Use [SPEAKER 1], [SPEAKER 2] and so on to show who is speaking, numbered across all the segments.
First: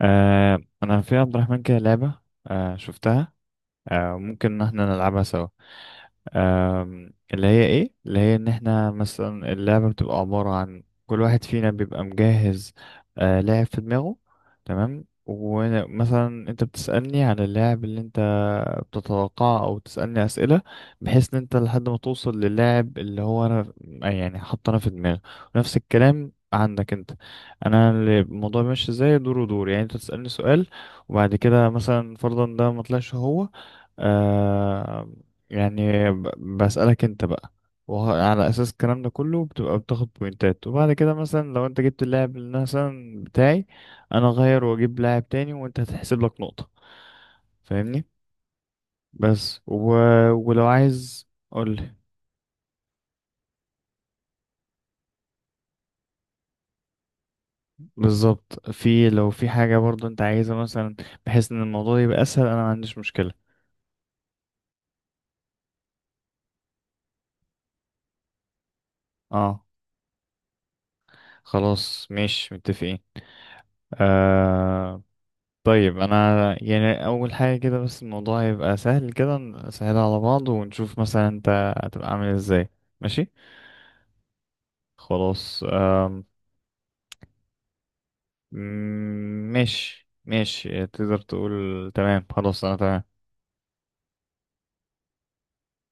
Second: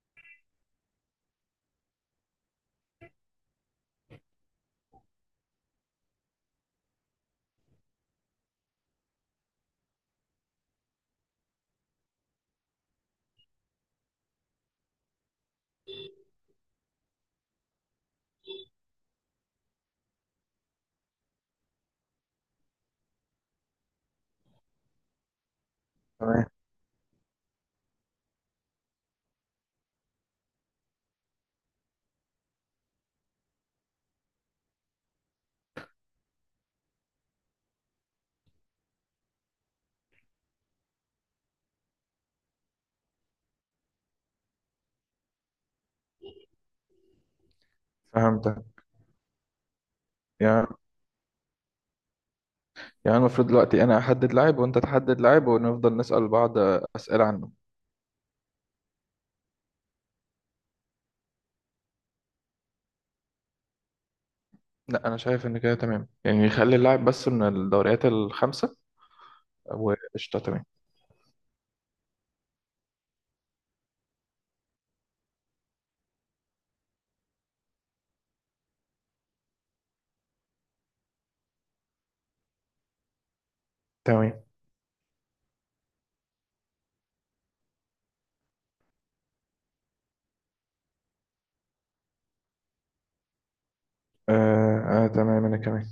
[SPEAKER 1] انا في عبد الرحمن كده لعبة. آه، شفتها. آه، ممكن ان احنا نلعبها سوا. اللي هي ان احنا مثلا اللعبة بتبقى عبارة عن كل واحد فينا بيبقى مجهز لاعب في دماغه. تمام، ومثلا انت بتسألني عن اللاعب اللي انت بتتوقعه او تسألني اسئلة، بحيث ان انت لحد ما توصل للاعب اللي هو انا يعني حاطه انا في دماغي، ونفس الكلام
[SPEAKER 2] تمام.
[SPEAKER 1] عندك انت. الموضوع ماشي ازاي، دور ودور. يعني انت تسألني سؤال وبعد كده مثلا فرضا ده ما طلعش هو، آه، يعني بسألك انت بقى. وعلى اساس الكلام ده كله بتبقى بتاخد بوينتات، وبعد كده مثلا لو انت جبت اللاعب اللي مثلا بتاعي انا اغير واجيب لاعب تاني وانت هتحسب لك نقطة. فاهمني؟
[SPEAKER 2] فهمتك.
[SPEAKER 1] بس و... ولو
[SPEAKER 2] يعني
[SPEAKER 1] عايز قولي.
[SPEAKER 2] يعني المفروض دلوقتي انا احدد لاعب وانت تحدد لاعب ونفضل نسأل بعض اسئلة عنه.
[SPEAKER 1] بالظبط، في لو في حاجة برضو انت عايزها مثلا بحيث ان الموضوع يبقى اسهل، انا ما عنديش مشكلة.
[SPEAKER 2] لا، انا شايف ان كده تمام، يعني يخلي اللاعب بس من الدوريات الخمسة
[SPEAKER 1] اه،
[SPEAKER 2] وقشطة. تمام،
[SPEAKER 1] خلاص ماشي، متفقين. آه. طيب انا يعني اول حاجه كده، بس الموضوع هيبقى سهل، كده سهل على بعض، ونشوف مثلا انت هتبقى عامل ازاي. ماشي.
[SPEAKER 2] تمام.
[SPEAKER 1] خلاص ماشي ماشي، تقدر تقول تمام. خلاص، انا تمام.
[SPEAKER 2] آه، آه، تمام انا كمان.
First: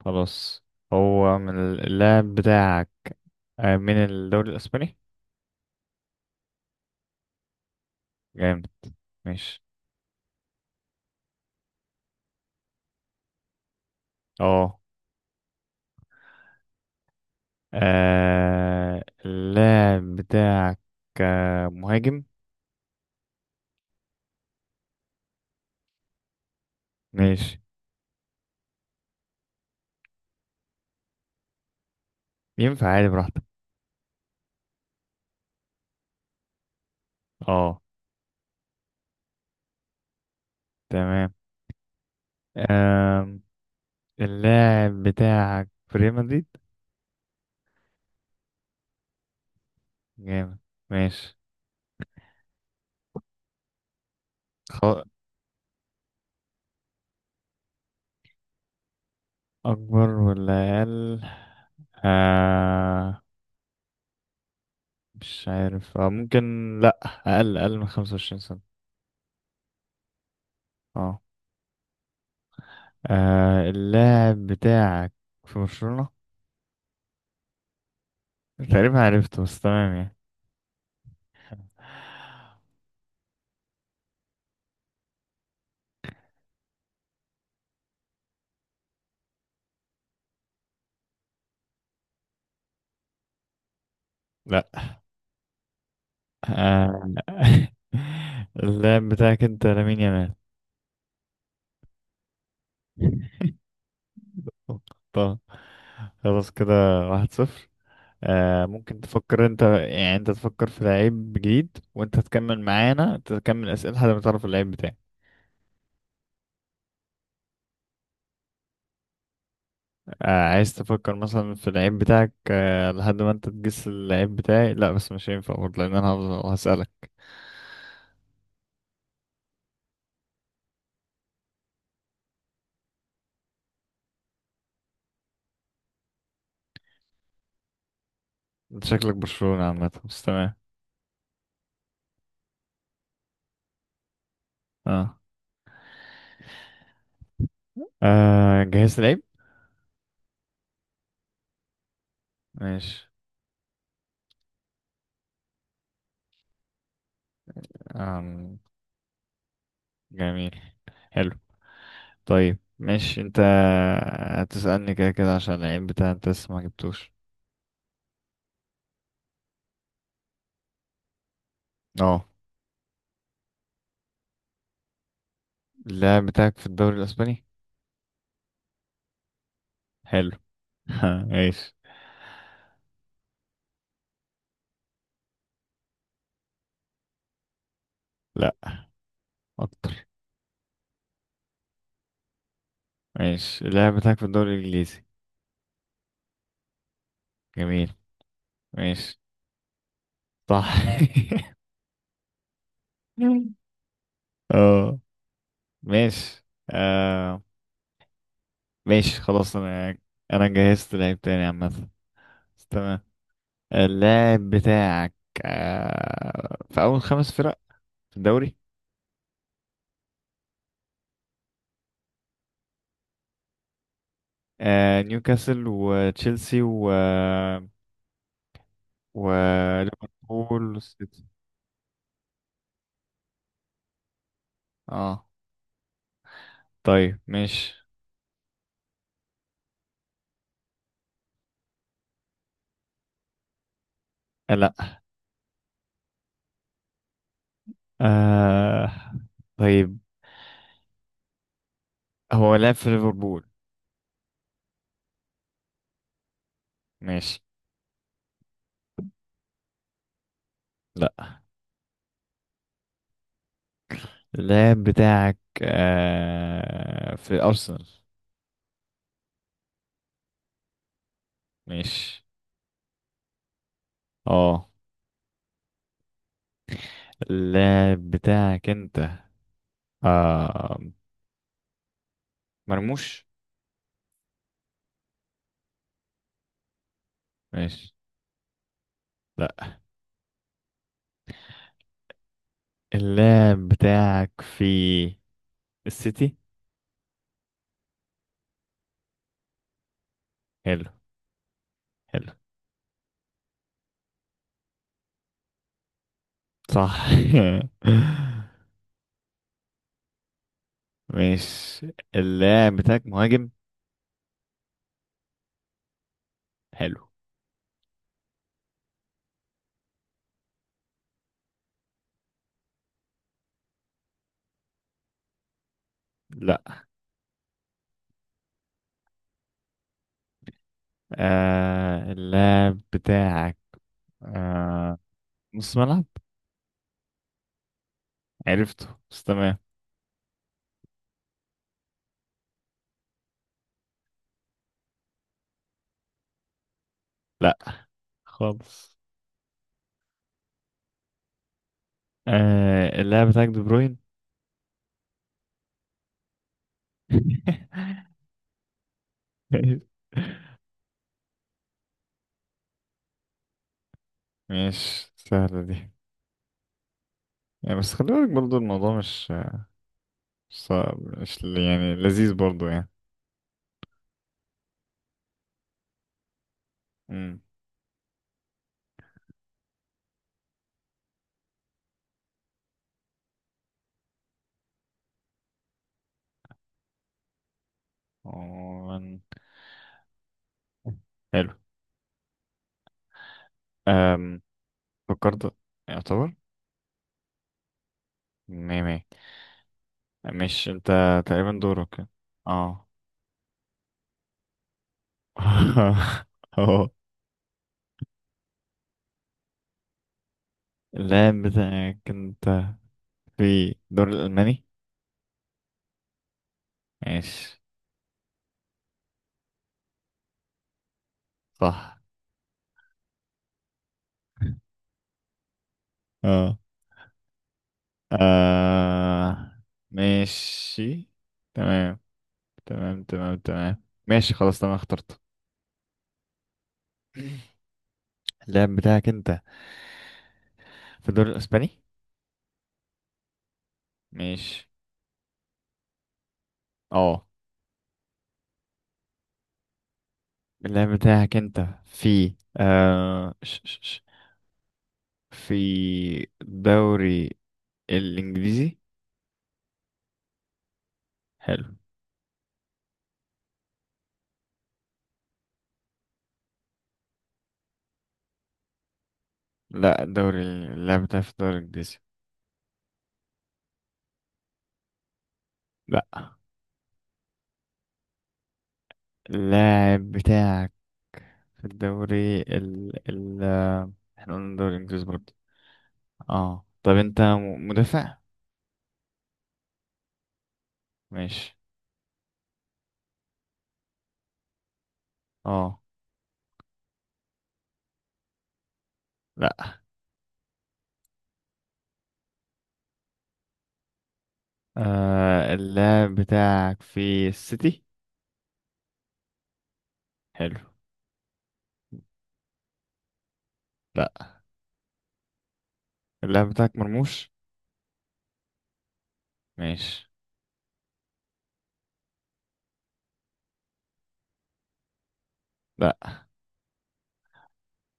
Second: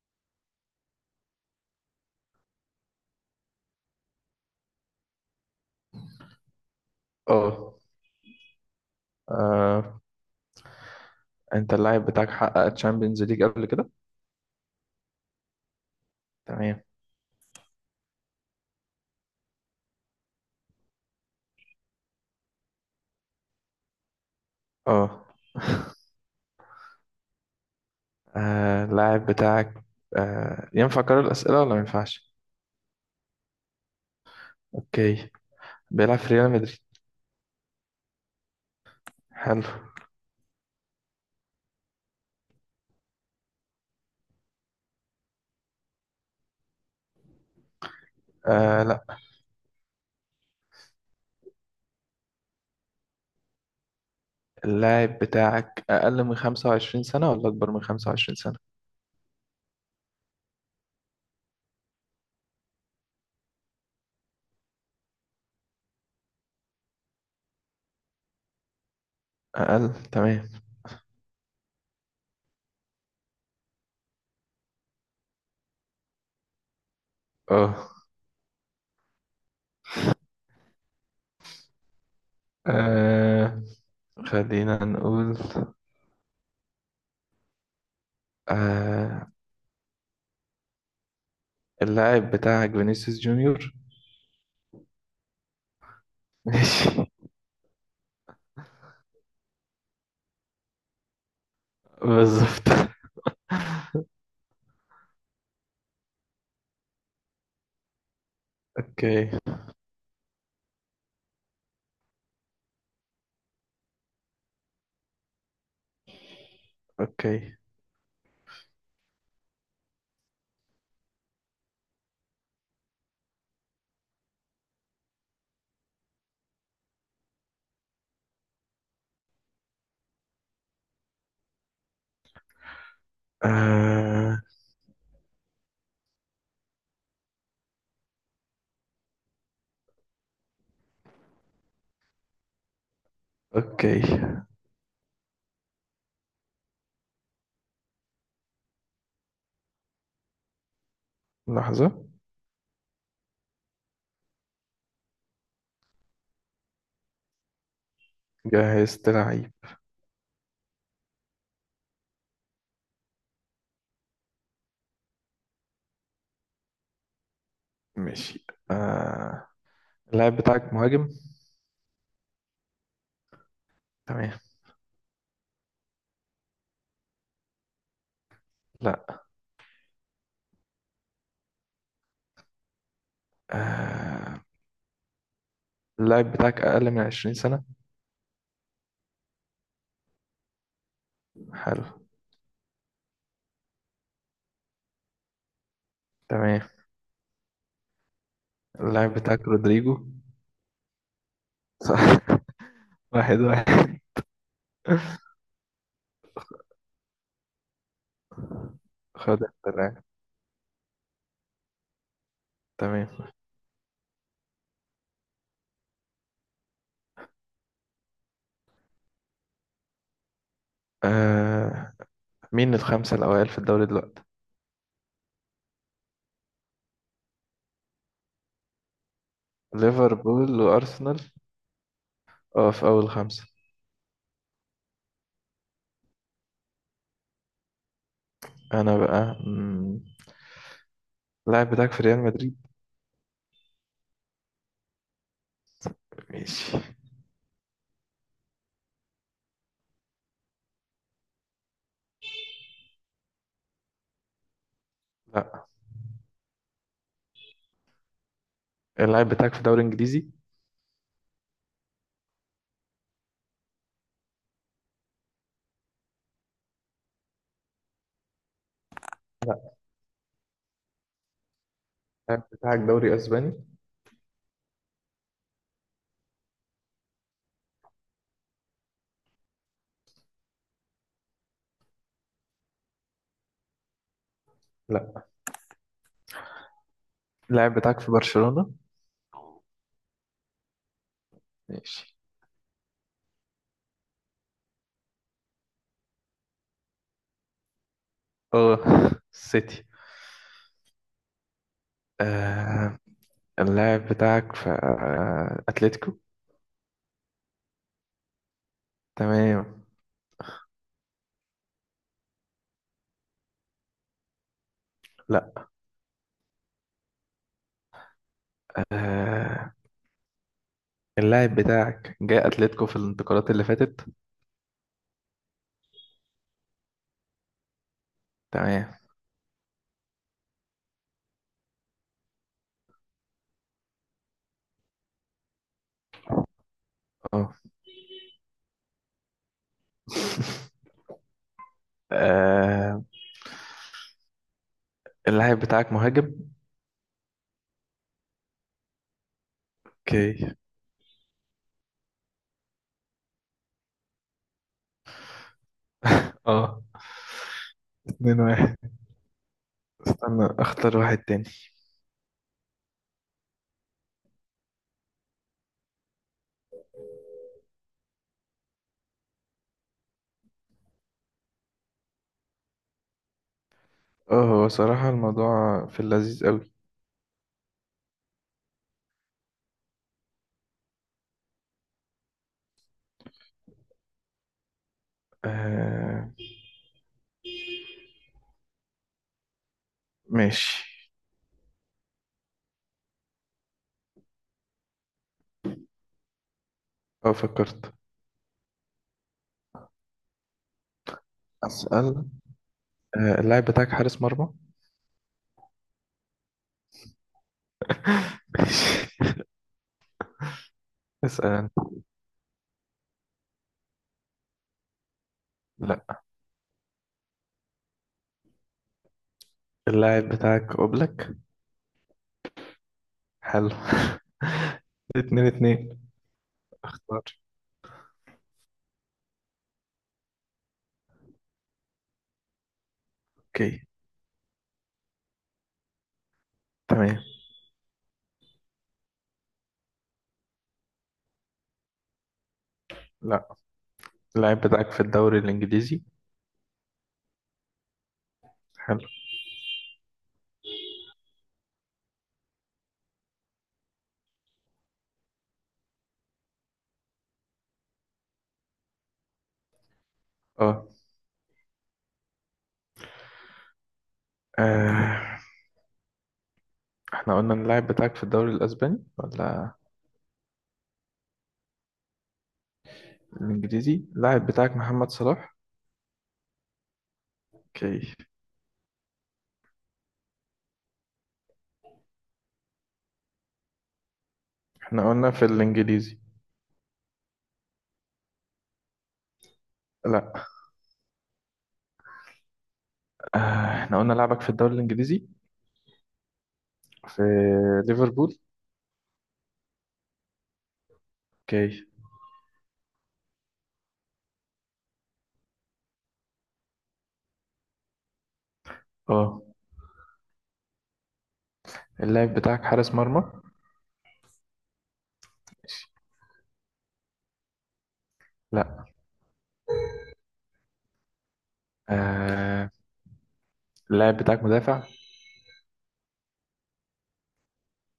[SPEAKER 1] خلاص. هو من اللاعب بتاعك؟ آه، من الدوري الاسباني.
[SPEAKER 2] اه،
[SPEAKER 1] جامد، ماشي.
[SPEAKER 2] آه، انت اللاعب بتاعك حقق تشامبيونز ليج قبل كده؟
[SPEAKER 1] اه.
[SPEAKER 2] تمام.
[SPEAKER 1] اللاعب بتاعك مهاجم؟
[SPEAKER 2] اه،
[SPEAKER 1] ماشي.
[SPEAKER 2] آه، اللاعب بتاعك. ينفع اكرر الأسئلة ولا ما ينفعش؟
[SPEAKER 1] ينفع عادي، براحتك.
[SPEAKER 2] اوكي. بيلعب في ريال مدريد؟
[SPEAKER 1] اه
[SPEAKER 2] حلو.
[SPEAKER 1] تمام. آم، اللاعب بتاعك في ريال مدريد؟
[SPEAKER 2] آه،
[SPEAKER 1] جامد، ماشي. خ-
[SPEAKER 2] اللاعب بتاعك أقل من 25 سنة ولا أكبر من 25 سنة؟
[SPEAKER 1] أكبر ولا أقل؟ آه، مش عارف، آه ممكن. لأ. أقل، أقل من 25 سنة.
[SPEAKER 2] أقل، تمام.
[SPEAKER 1] اه. اللاعب بتاعك في برشلونة؟
[SPEAKER 2] أه،
[SPEAKER 1] تقريبا عرفته بس، تمام يعني.
[SPEAKER 2] آه، خلينا نقول، آه اللاعب بتاعك فينيسيوس جونيور؟
[SPEAKER 1] لأ.
[SPEAKER 2] ماشي.
[SPEAKER 1] آه. اللاعب بتاعك أنت لامين يامال.
[SPEAKER 2] بالظبط.
[SPEAKER 1] طب خلاص كده. 1-0. آه ممكن
[SPEAKER 2] أوكي،
[SPEAKER 1] تفكر انت، يعني انت تفكر في لعيب جديد وانت تكمل معانا، انت تكمل اسئله لحد ما تعرف اللعيب بتاعي.
[SPEAKER 2] أوكي.
[SPEAKER 1] آه عايز تفكر مثلا في اللعيب بتاعك آه لحد ما انت تجس اللعيب بتاعي، لا بس مش هينفع برضه لان انا هفضل هسالك.
[SPEAKER 2] آه،
[SPEAKER 1] انت شكلك برشلونه عامه، بس تمام.
[SPEAKER 2] أوكي.
[SPEAKER 1] اه, آه جهزت لعيب.
[SPEAKER 2] لحظة.
[SPEAKER 1] ماشي. آم.
[SPEAKER 2] جهزت لعيب.
[SPEAKER 1] جميل، حلو. طيب ماشي، انت هتسالني كده كده عشان اللعيب بتاعك انت لسه ما جبتوش.
[SPEAKER 2] ماشي. آه، اللاعب بتاعك مهاجم؟
[SPEAKER 1] اه،
[SPEAKER 2] تمام.
[SPEAKER 1] اللاعب بتاعك في الدوري الاسباني؟
[SPEAKER 2] لا.
[SPEAKER 1] حلو. ماشي.
[SPEAKER 2] آه، اللاعب بتاعك أقل من 20 سنة؟
[SPEAKER 1] لا، اكتر.
[SPEAKER 2] حلو،
[SPEAKER 1] ماشي، اللاعب بتاعك في الدوري الانجليزي؟
[SPEAKER 2] تمام.
[SPEAKER 1] جميل،
[SPEAKER 2] اللاعب
[SPEAKER 1] ماشي.
[SPEAKER 2] بتاعك رودريجو؟
[SPEAKER 1] صح.
[SPEAKER 2] صح. واحد واحد
[SPEAKER 1] اه، ماشي. آه. ماشي
[SPEAKER 2] خد
[SPEAKER 1] خلاص. انا
[SPEAKER 2] الفرق.
[SPEAKER 1] انا جهزت لعيب تاني عامة. تمام.
[SPEAKER 2] تمام.
[SPEAKER 1] اللاعب بتاعك في اول خمس فرق في الدوري؟
[SPEAKER 2] آه، مين الخمسة الأوائل في الدوري دلوقتي؟
[SPEAKER 1] آه، نيوكاسل وتشيلسي
[SPEAKER 2] ليفربول
[SPEAKER 1] وليفربول
[SPEAKER 2] وأرسنال؟
[SPEAKER 1] والسيتي.
[SPEAKER 2] اه، في أول خمسة.
[SPEAKER 1] اه طيب ماشي.
[SPEAKER 2] أنا بقى، اللاعب بتاعك في ريال مدريد؟
[SPEAKER 1] آه، لا.
[SPEAKER 2] ماشي.
[SPEAKER 1] آه. طيب، هو لعب في ليفربول؟
[SPEAKER 2] لا.
[SPEAKER 1] ماشي.
[SPEAKER 2] اللاعب بتاعك في دوري إنجليزي؟
[SPEAKER 1] لا. اللاعب بتاعك في أرسنال؟ ماشي.
[SPEAKER 2] اللاعب بتاعك دوري أسباني؟
[SPEAKER 1] اه. اللاعب بتاعك انت آه مرموش؟
[SPEAKER 2] لا. اللاعب
[SPEAKER 1] ماشي.
[SPEAKER 2] بتاعك في برشلونة؟
[SPEAKER 1] لا.
[SPEAKER 2] ماشي.
[SPEAKER 1] اللاعب بتاعك في السيتي.
[SPEAKER 2] اه، سيتي.
[SPEAKER 1] حلو، حلو.
[SPEAKER 2] آه، اللاعب بتاعك في أتلتيكو؟
[SPEAKER 1] صح.
[SPEAKER 2] تمام.
[SPEAKER 1] ماشي. اللاعب بتاعك مهاجم؟
[SPEAKER 2] لا.
[SPEAKER 1] حلو.
[SPEAKER 2] آه، اللاعب بتاعك جاي اتلتيكو في الانتقالات اللي فاتت؟
[SPEAKER 1] لا.
[SPEAKER 2] تمام.
[SPEAKER 1] اللاعب بتاعك آه نص ملعب؟
[SPEAKER 2] اه.
[SPEAKER 1] عرفته بس، تمام.
[SPEAKER 2] آه، اللاعب بتاعك مهاجم؟
[SPEAKER 1] لا، خالص.
[SPEAKER 2] اوكي.
[SPEAKER 1] اللاعب بتاعك دي بروين.
[SPEAKER 2] اه، 2-1. استنى، اختار واحد تاني.
[SPEAKER 1] ماشي، سهلة دي يعني. بس خلي بالك برضو، الموضوع مش صعب، مش ل- يعني لذيذ برضو يعني.
[SPEAKER 2] اه، هو صراحة الموضوع في اللذيذ قوي.
[SPEAKER 1] امم
[SPEAKER 2] آه،
[SPEAKER 1] عموماً.
[SPEAKER 2] ماشي.
[SPEAKER 1] حلو. أم. فكرت، يعتبر
[SPEAKER 2] اه، فكرت.
[SPEAKER 1] مية مية. مش انت تقريبا دورك؟
[SPEAKER 2] اسأل.
[SPEAKER 1] اه.
[SPEAKER 2] آه، اللاعب بتاعك حارس مرمى؟
[SPEAKER 1] اه،
[SPEAKER 2] ماشي.
[SPEAKER 1] اللاعب
[SPEAKER 2] اسأل انت.
[SPEAKER 1] بتاعك انت في الدوري الألماني؟
[SPEAKER 2] لا.
[SPEAKER 1] ماشي.
[SPEAKER 2] اللاعب بتاعك اوبلك؟
[SPEAKER 1] صح.
[SPEAKER 2] حلو. 2-2.
[SPEAKER 1] اه،
[SPEAKER 2] اختار.
[SPEAKER 1] آه، ماشي. تمام، تمام تمام
[SPEAKER 2] اوكي،
[SPEAKER 1] تمام ماشي خلاص، تمام اخترت.
[SPEAKER 2] تمام.
[SPEAKER 1] اللاعب بتاعك انت في الدوري الاسباني؟
[SPEAKER 2] لا. اللاعب
[SPEAKER 1] ماشي.
[SPEAKER 2] بتاعك في الدوري الانجليزي؟
[SPEAKER 1] اه،
[SPEAKER 2] حلو.
[SPEAKER 1] اللاعب بتاعك انت في آه ش ش ش في الدوري الانجليزي؟
[SPEAKER 2] اه،
[SPEAKER 1] حلو.
[SPEAKER 2] آه، احنا قلنا إن اللاعب بتاعك في الدوري الاسباني ولا
[SPEAKER 1] لا الدوري، اللاعب بتاعك في الدوري الانجليزي.
[SPEAKER 2] الانجليزي؟ اللاعب بتاعك محمد صلاح؟
[SPEAKER 1] لا.
[SPEAKER 2] اوكي.
[SPEAKER 1] اللاعب بتاعك في الدوري ال ال آه، احنا قلنا الدوري الانجليزي
[SPEAKER 2] احنا قلنا
[SPEAKER 1] برضه.
[SPEAKER 2] في الانجليزي.
[SPEAKER 1] اه طب انت مدافع؟
[SPEAKER 2] لا.
[SPEAKER 1] ماشي.
[SPEAKER 2] آه، احنا قلنا لاعبك في الدوري الانجليزي.
[SPEAKER 1] اه
[SPEAKER 2] في ليفربول؟
[SPEAKER 1] لا.
[SPEAKER 2] اوكي.
[SPEAKER 1] آه، اللاعب بتاعك في السيتي.
[SPEAKER 2] اه،
[SPEAKER 1] حلو.
[SPEAKER 2] اللاعب بتاعك حارس مرمى؟
[SPEAKER 1] لا. اللاعب بتاعك مرموش؟
[SPEAKER 2] لا.
[SPEAKER 1] ماشي.
[SPEAKER 2] آه، اللاعب بتاعك مدافع؟
[SPEAKER 1] لا.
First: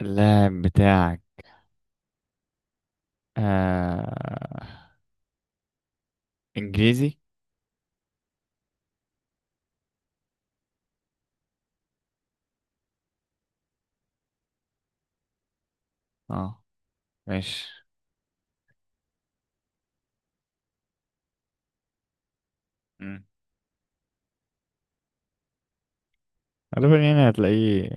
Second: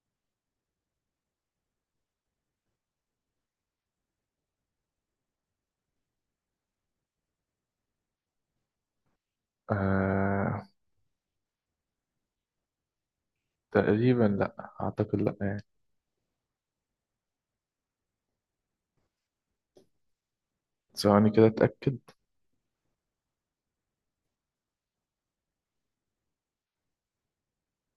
[SPEAKER 1] اللاعب بتاعك آه انجليزي.
[SPEAKER 2] آه، تقريبا لا اعتقد، لا يعني.
[SPEAKER 1] اه، ماشي.
[SPEAKER 2] ثواني كده اتاكد.
[SPEAKER 1] مم. غالبا يعني هتلاقيه.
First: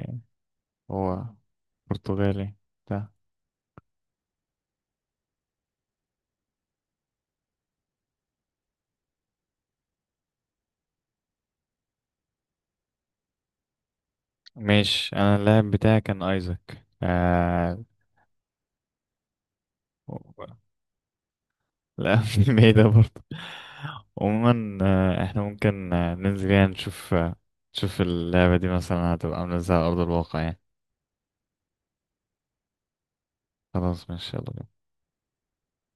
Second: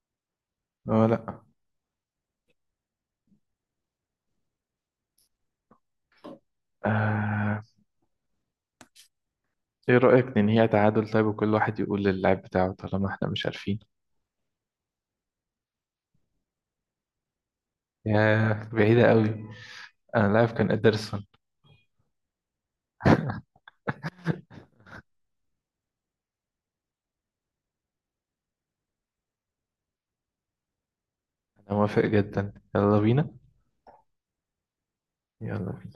[SPEAKER 2] اه،
[SPEAKER 1] هو
[SPEAKER 2] لا.
[SPEAKER 1] برتغالي بتاع.
[SPEAKER 2] آه، ايه رايك ننهيها تعادل طيب وكل واحد يقول للاعب بتاعه طالما احنا مش عارفين؟
[SPEAKER 1] ماشي، انا اللاعب بتاعي كان ايزاك. آه.
[SPEAKER 2] ياه، بعيدة قوي. أنا اللاعب كان إدرسون.
[SPEAKER 1] لا. مش بعيدة برضه. عموما احنا ممكن ننزل يعني نشوف، نشوف اللعبة دي مثلا هتبقى عاملة ازاي على أرض الواقع يعني.
[SPEAKER 2] أنا موافق جدا، يلا بينا.
[SPEAKER 1] خلاص ماشي يلا بينا.
[SPEAKER 2] يلا بينا.